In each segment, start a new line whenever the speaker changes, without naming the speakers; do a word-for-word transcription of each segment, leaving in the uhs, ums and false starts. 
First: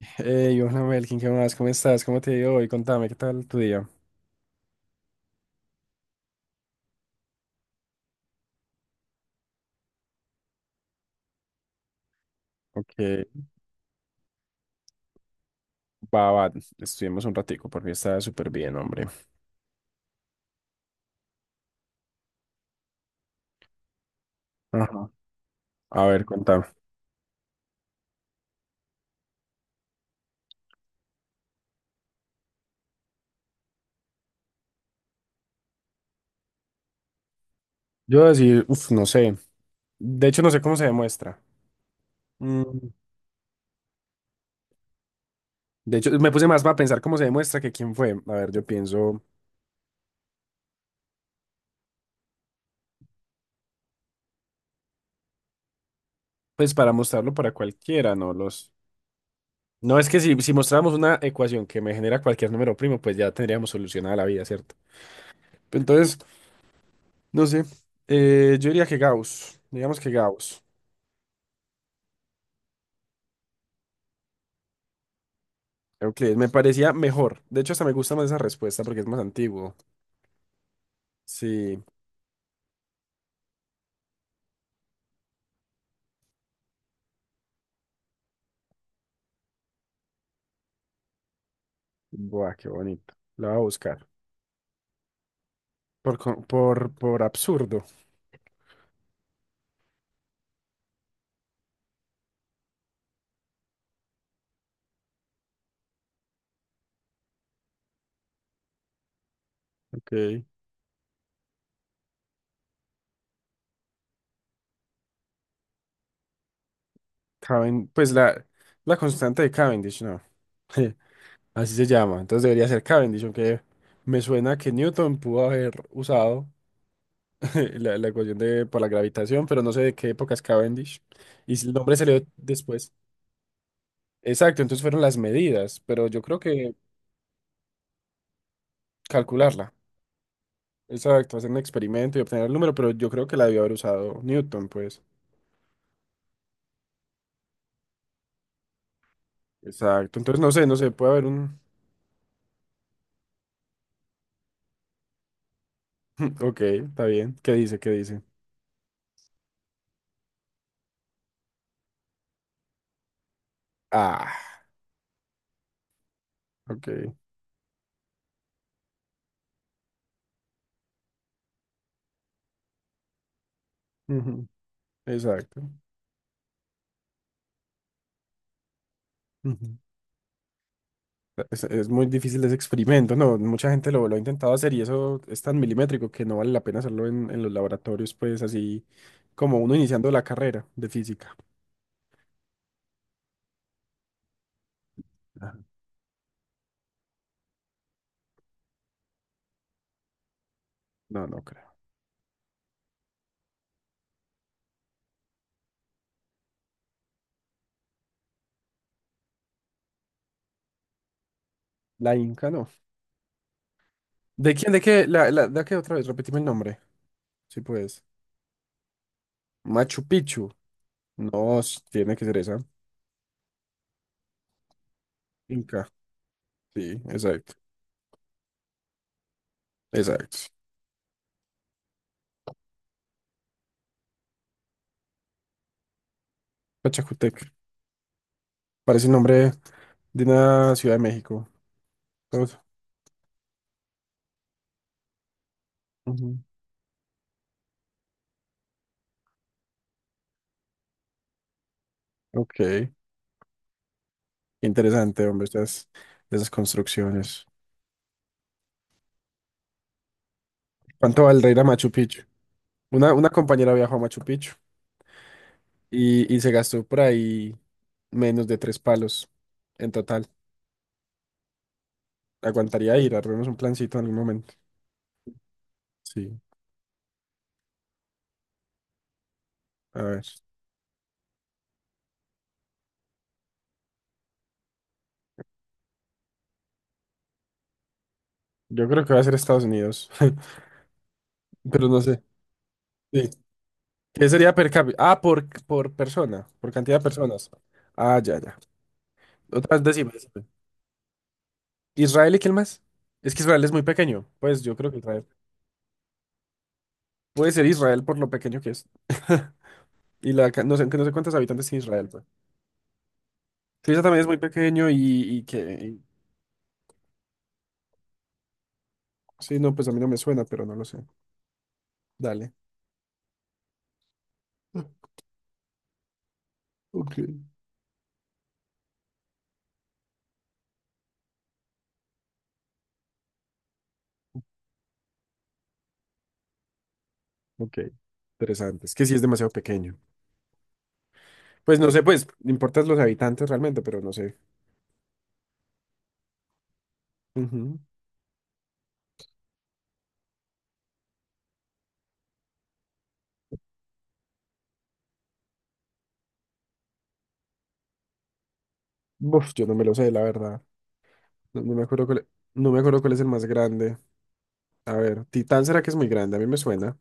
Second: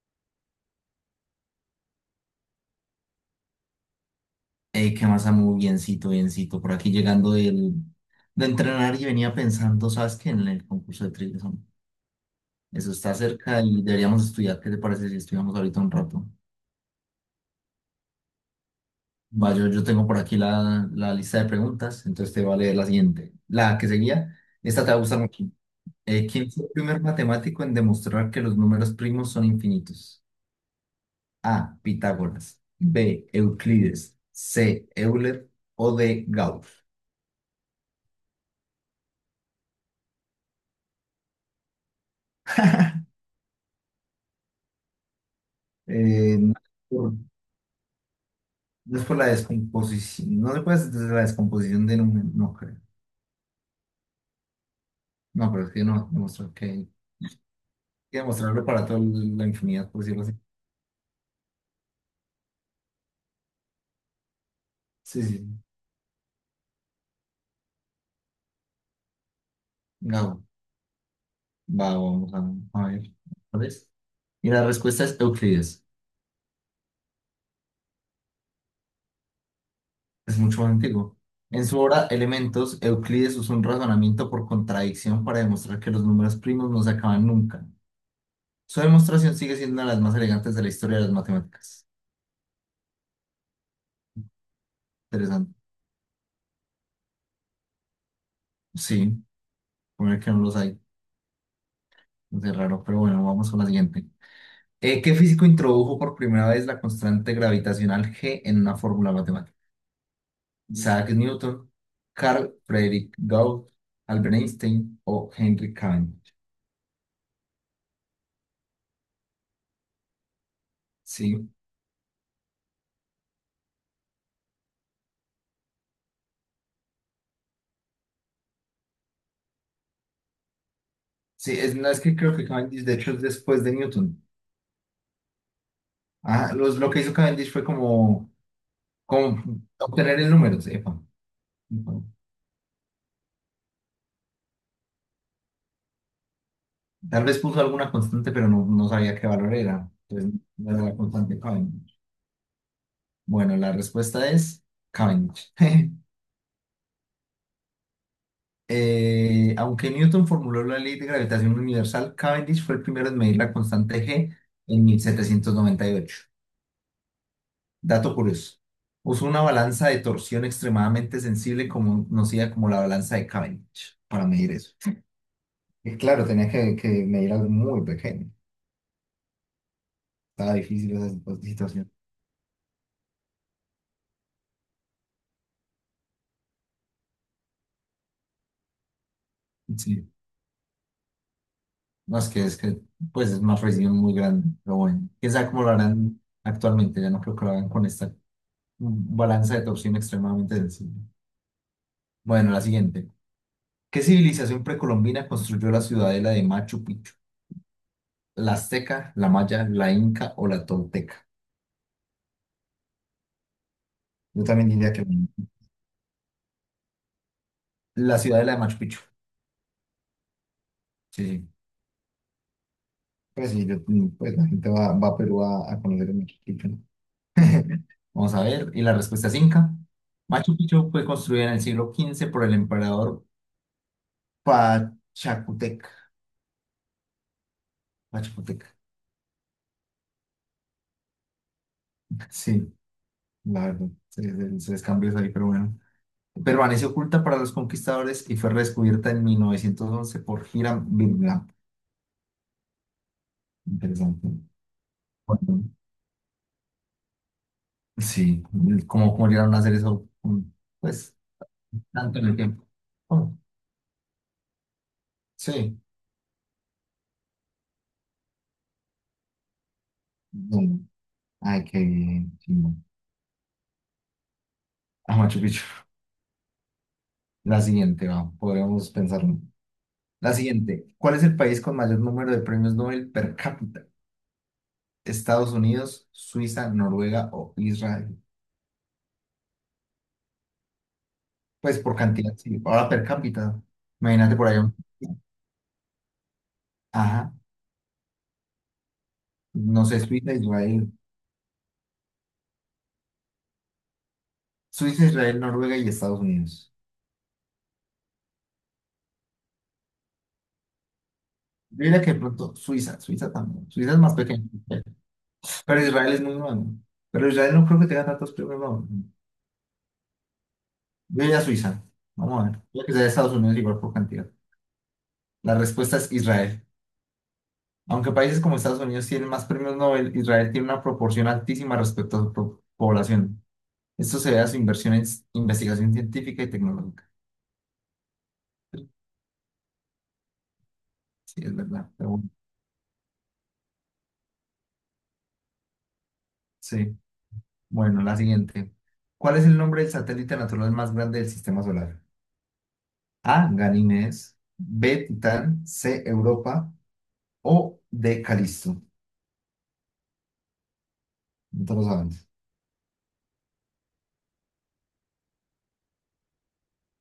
Hey, hola Melkin, ¿qué más? ¿Cómo estás? ¿Cómo te ha ido hoy? Contame, ¿qué tal tu día?
eh ¿Qué más, Samu? Biencito, biencito. Por aquí llegando del, de entrenar y venía pensando, ¿sabes qué? En el concurso de trivias, Samu. Eso
Ok,
está cerca y deberíamos estudiar. ¿Qué te parece si estudiamos ahorita un rato?
va, va, estuvimos un ratico, por mí está súper bien, hombre.
Va, yo, yo tengo por aquí la, la lista de preguntas, entonces te voy a leer la siguiente. La que seguía, esta te va a
Ajá.
gustar mucho.
A ver,
Eh, ¿quién
contame.
fue el primer matemático en demostrar que los números primos son infinitos? A. Pitágoras. B. Euclides. C. Euler. O D. Gauss.
Yo voy a decir, uff, no sé. De hecho, no sé cómo se demuestra. Mm, de hecho, me
Eh,
puse más para pensar cómo se demuestra que quién fue. A ver, yo
No es por
pienso,
la descomposición, no después de la descomposición de número, no creo. No, pero es que no, demostrar que
pues para
hay
mostrarlo para cualquiera,
que
¿no?
demostrarlo
Los...
para toda la infinidad,
No
por
es que
decirlo así.
si, si mostráramos una ecuación que me genera cualquier número primo, pues ya tendríamos solucionada la vida, ¿cierto?
Sí, sí.
Entonces, no sé. Eh, yo diría que Gauss, digamos que
Gabo,
Gauss.
va, vamos a, a ver. ¿Cuál es? Y la respuesta es Euclides.
Euclides, me parecía mejor. De hecho, hasta me gusta más esa respuesta porque es más antiguo.
Es mucho más antiguo. En su
Sí.
obra Elementos, Euclides usó un razonamiento por contradicción para demostrar que los números primos no se acaban nunca. Su demostración sigue siendo una de las más elegantes de la historia de las matemáticas.
Buah, qué bonito. La voy a buscar.
Interesante.
Por, co- por, por absurdo.
Sí, poner que no los hay. Es raro, pero bueno, vamos con la siguiente. Eh, ¿qué físico introdujo por primera vez la constante gravitacional G en una fórmula matemática?
Ok.
Isaac Newton, Carl Friedrich Gauss, Albert Einstein o Henry Cavendish.
Caven- pues la, la constante de Cavendish, no.
Sí,
Así se llama. Entonces debería ser Cavendish, aunque me suena que Newton pudo haber usado la, la ecuación de, por la gravitación, pero no sé de qué época es Cavendish.
sí,
Y si el
es, no,
nombre
es
se le
que
dio
creo que Cavendish
después.
de hecho es después de Newton.
Exacto, entonces fueron las medidas, pero yo creo
Ah,
que
los, lo que hizo Cavendish fue como, como
calcularla.
obtener el número, sepa.
Exacto, hacer un experimento y obtener el número, pero yo creo que la debió haber usado Newton, pues.
Tal vez puso alguna constante, pero no, no sabía qué valor era.
Exacto, entonces
Entonces,
no sé,
no
no
era
sé,
la
puede haber
constante de
un...
Cavendish. Bueno, la respuesta es Cavendish.
Ok, está bien. ¿Qué dice? ¿Qué dice?
Eh, aunque Newton formuló la ley de gravitación universal, Cavendish fue el primero en medir la constante G
Ah,
en mil setecientos noventa y ocho.
ok.
Dato curioso. Usó una balanza de torsión extremadamente sensible como- conocida como la balanza de Cavendish para
Ujú,
medir eso.
exacto.
Y claro, tenía que, que medir algo muy pequeño.
Ujú.
Estaba difícil esa situ-
Es, es
situación.
muy difícil ese experimento, ¿no? Mucha gente lo, lo ha intentado hacer y eso es tan milimétrico que no vale la pena hacerlo en, en los laboratorios, pues así como uno
Sí.
iniciando la carrera de física.
No, es que es que pues es una precisión muy grande, pero bueno. Quién sabe
Ajá.
cómo lo harán actualmente. Ya no creo que lo hagan con esta mm, balanza de torsión extremadamente sensible.
No, no creo.
Bueno, la siguiente. ¿Qué civilización precolombina construyó la ciudadela de Machu Picchu? ¿La azteca, la maya, la inca o la tolteca?
La Inca no.
Yo
¿De
también
quién? ¿De
diría que
qué?
no.
La, la, ¿de qué otra vez? Repetime el nombre. Sí, pues.
La ciudadela de Machu Picchu.
Machu Picchu.
Sí, sí.
No, s- tiene que ser esa.
Pues sí, yo- mm, pues la gente va, va a Perú a, a
Inca.
conocer el Machu Picchu, ¿no?
Sí, exacto.
Vamos a ver. Y la respuesta es inca.
Exacto.
Machu Picchu fue construida en el siglo quince por el emperador Pachacutec.
Pachacutec.
Pachacutec.
Parece el nombre de una ciudad de México. Todo.
Sí, la verdad, se, se- se les cambió eso ahí, pero bueno.
Ujú.
Permaneció oculta para los conquistadores y fue redescubierta en mil novecientos once por Hiram Bingham.
Ok.
Interesante.
Interesante, hombre,
Bueno,
estas, esas construcciones.
sí, cómo cómo llegaron a hacer eso, mm, pues,
¿Cuánto valdrá ir a Machu
tanto
Picchu?
en el tiempo.
Una, una
Oh,
compañera viajó a Machu Picchu
sí.
y, y se gastó por ahí menos de tres palos en total.
Bueno, ay, qué bien, chimba.
Aguantaría ir, armemos un plancito en algún momento.
A Machu Picchu.
Sí,
La siguiente, va, podríamos pensarlo.
a ver.
La siguiente. ¿Cuál es el país con mayor número de premios Nobel per cápita? ¿Estados Unidos, Suiza, Noruega o Israel?
Yo creo que va a ser Estados Unidos,
Pues
pero
por
no sé.
cantidad, sí. Ahora per
Sí.
cápita.
¿Qué
Imagínate por
sería
ahí.
per cápita? Ah, por, por persona, por cantidad de
Ajá,
personas. Ah, ya, ya. Otra vez
no sé,
decime,
Suiza,
decime.
Israel.
¿Israel y quién más? Es que Israel es muy pequeño. Pues yo creo que
Suiza,
Israel.
Israel, Noruega y Estados Unidos.
Puede ser Israel por lo pequeño que es. Y la, ca- no sé, no sé cuántos habitantes tiene
Yo diría
Israel,
que de
pues.
pronto Suiza, Suiza también. Suiza es
Suiza
más
también es muy
pequeño,
pequeño y, y que...
pero
y-
Israel es muy bueno. Pero Israel no creo que tenga tantos premios Nobel.
sí, no, pues a mí no me suena, pero no lo sé.
Yo diría Suiza. Vamos a
Dale.
ver. Yo que sea de Estados Unidos igual por cantidad. La respuesta es Israel.
Ok.
Aunque países como Estados Unidos tienen más premios Nobel, Israel tiene una proporción altísima respecto a su po- población. Esto se ve a su inversión en s- investigación científica y tecnológica.
Ok. Interesante. Es que sí es demasiado pequeño.
Sí, es
Pues
verdad.
no sé,
Pero
pues,
bueno,
importan los habitantes realmente, pero no sé.
sí.
Ujú.
Bueno, la siguiente. ¿Cuál es el nombre del satélite natural más grande del sistema solar? A. Ganímedes. B. Titán. C. Europa. O D. Calisto.
Uf, yo no me lo sé, la verdad. No,
No te
no
lo
me acuerdo
sabes.
cuál, no me acuerdo cuál es el más grande. A ver, Titán será que es muy grande, a mí me suena,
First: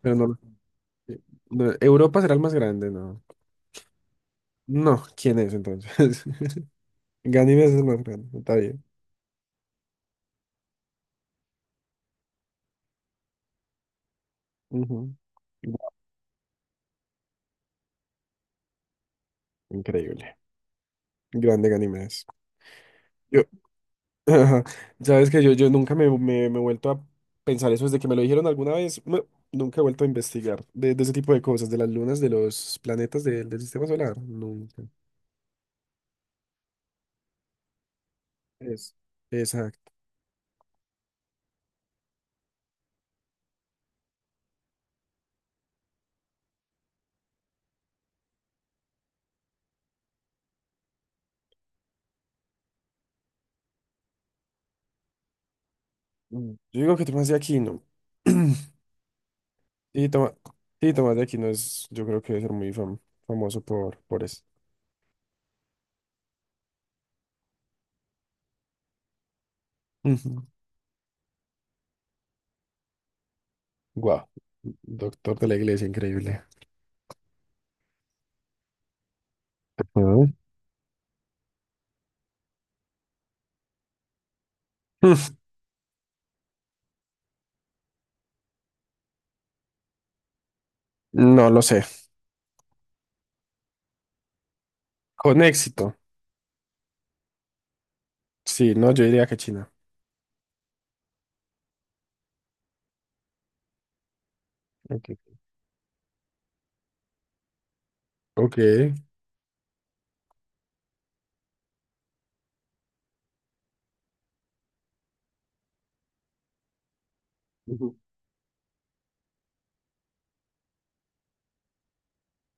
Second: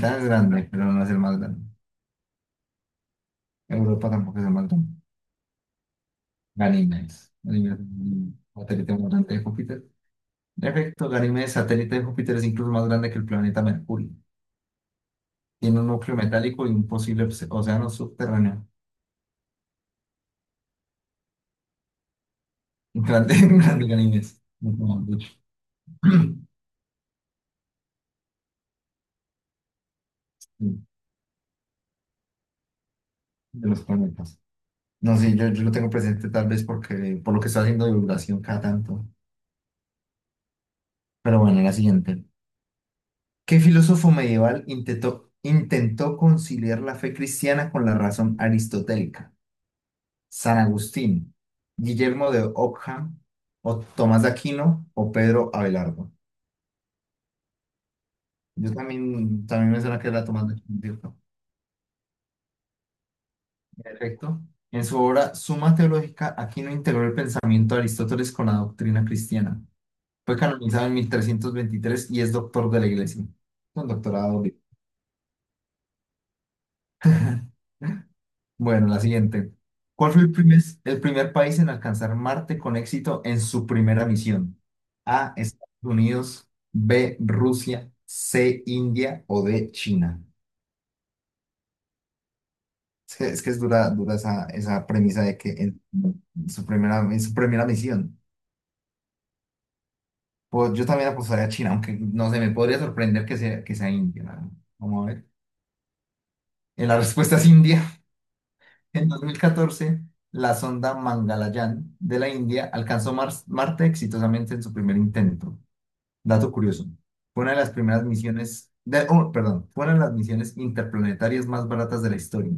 pero
es
no.
grande, pero no es el más grande.
No, Europa será el más grande, no.
Europa tampoco es el más grande.
No, ¿quién es entonces?
Ganímedes.
Ganímedes es
Ganímedes
el
es
más grande,
un
está bien.
satélite más grande de Júpiter. En efecto, Ganímedes, satélite de Júpiter, es incluso más grande que el planeta Mercurio.
Ujú.
Tiene un núcleo metálico y un posible obs- océano subterráneo.
Increíble. Grande Ganímedes.
Grande,
Yo,
grande Ganímedes.
ajá,
No, no, de
sabes
hecho.
que yo, yo nunca me, me, me he vuelto a pensar eso desde que me lo dijeron alguna vez. No, nunca he vuelto a investigar de, de ese tipo de cosas, de las lunas, de los planetas de- del
De los
sistema solar.
planetas.
Nunca.
No sé, yo, yo lo tengo presente tal vez porque por lo que está haciendo divulgación cada
Es.
tanto.
Exacto.
Pero bueno, la siguiente. ¿Qué filósofo medieval intentó, intentó conciliar la fe cristiana con la razón aristotélica? ¿San Agustín, Guillermo de Ockham, o Tomás de Aquino, o Pedro Abelardo?
Mm, yo digo que Tomás de Aquino.
Yo también, también me suena que
Sí,
era
Tomás,
Tomás de Aquino,
sí, Tomás
¿cierto?
de Aquino es, yo creo que debe ser muy fam- famoso por, por
Perfecto.
eso.
En su obra Suma Teológica, Aquino integró el pensamiento de Aristóteles con la doctrina cristiana. Fue
Ujú.
canonizado en mil trescientos veintitrés y es doctor de la iglesia. Un
Guau.
doctorado. Bien.
Doctor de la iglesia, increíble.
Bueno, la siguiente. ¿Cuál fue
Ujú.
el primer, el primer país en alcanzar Marte con éxito en su primera misión? A, Estados Unidos, B, Rusia, C, India o D, China.
Mm, no lo sé.
Es que es, que es dura, dura esa, esa premisa
Con
de que en,
éxito.
en su primera, en su primera misión.
Sí, no, yo diría que China.
Pues yo también apostaría a China, aunque no sé, me podría sorprender que sea, que sea India. ¿No? Vamos a
Ok.
ver. Eh, La respuesta es India.
Ok.
En dos mil catorce, la sonda Mangalyaan de la India alcanzó Mars- Marte exitosamente en su primer intento. Dato curioso. Fue una de las
Ujú.
primeras misiones, de, oh, perdón, fue una de las misiones interplanetarias más baratas de la historia,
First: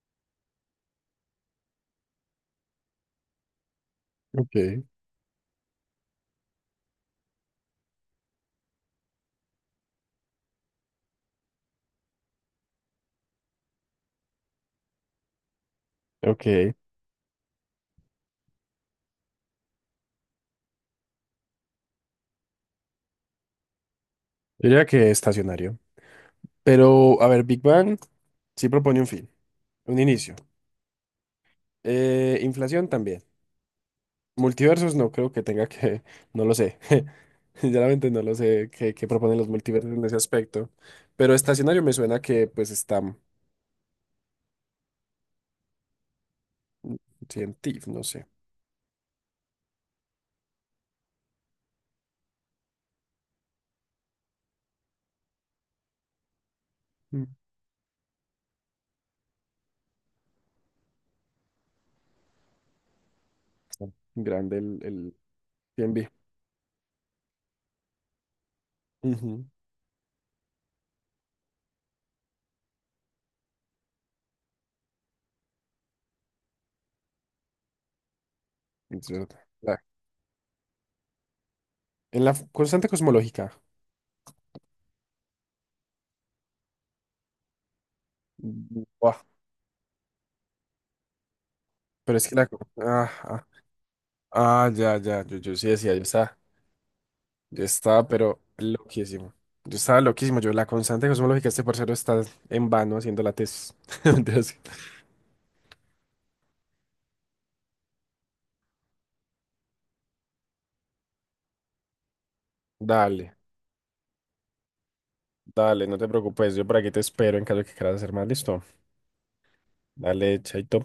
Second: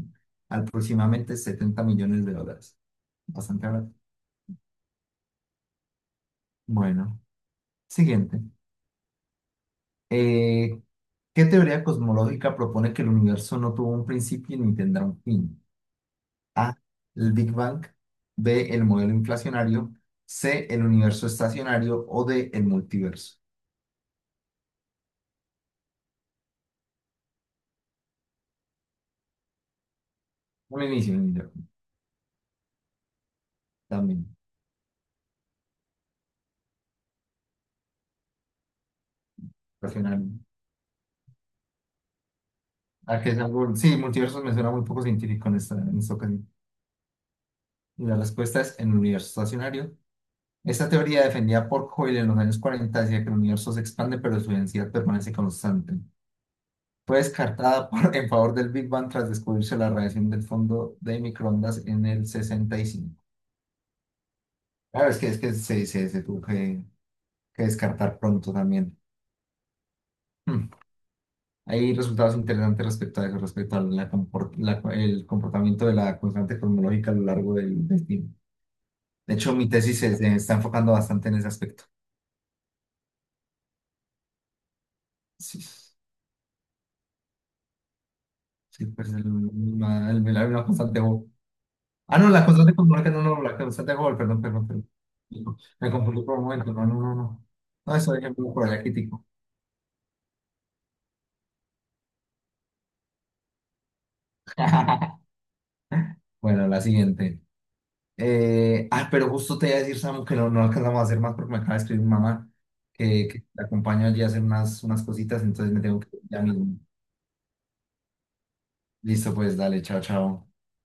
aproximadamente setenta millones de dólares. Bastante barato.
Ok.
Bueno, siguiente. Eh, ¿qué teoría cosmológica propone que el universo no tuvo un principio ni tendrá un fin?
Ok.
A, el Big Bang, B, el modelo inflacionario, C, el universo estacionario o D, el multiverso.
Yo diría que estacionario. Pero, a ver, Big Bang sí propone un fin, un inicio.
Un inicio, un inicio,
Eh, inflación también.
también,
Multiversos no creo que tenga que, no lo sé. Sinceramente no lo sé qué, qué proponen los multiversos en ese
racional.
aspecto. Pero estacionario me suena que pues está
Ah, que es algo, sí, multiverso me suena muy poco científico en esta, en esta ocasión.
científico, no
Y la
sé.
respuesta es el universo estacionario. Esta teoría defendida por Hoyle en los años cuarenta, decía que el universo se expande pero su densidad permanece constante. Fue
Mm.
descartada por- en favor del Big Bang tras descubrirse la radiación del fondo de microondas en el sesenta y cinco.
Está grande el,
Claro,
el
es que, es que se,
T N B.
se, se tuvo que que descartar pronto también.
Ujú,
Hmm. Hay resultados interesantes respecto a eso, respecto a la comport- la- el comportamiento de la constante cosmológica a lo largo del, del tiempo.
es
De
verdad.
hecho, mi
La-
tesis se, se está enfocando bastante en ese aspecto.
en la constante cosmológica.
Sí,
Mm,
sí, pues
buah,
el, una, el- la, la constante Hubble.
pero
Ah,
es
no,
que
la
la...
constante
Ah,
cosmológica, no, no,
ah,
la constante Hubble, perdón, perdón,
ah,
perdón.
ya, ya. Yo, yo sí
Me
decía, yo
confundí
estaba,
por un momento, no, no, no, no.
yo
No,
estaba,
eso es
pero
ejemplo por el crítico.
loquísimo. Yo estaba loquísimo. Yo, la constante cosmológica, este parcero está en vano haciendo la tesis. Mentiras.
Bueno, la siguiente. Eh, ah, pero justo te iba a decir, Samu, que no, no alcanzamos a hacer más porque me acaba de escribir mi mamá que,
Dale.
que la acompaño allí a hacer unas, unas cositas, entonces me
Dale, no
tengo
te
que ir ya
preocupes, yo por
mismo.
aquí te espero en caso de que quieras hacer más, listo.
Listo, pues dale, chao,
Dale,
chao.
chaito.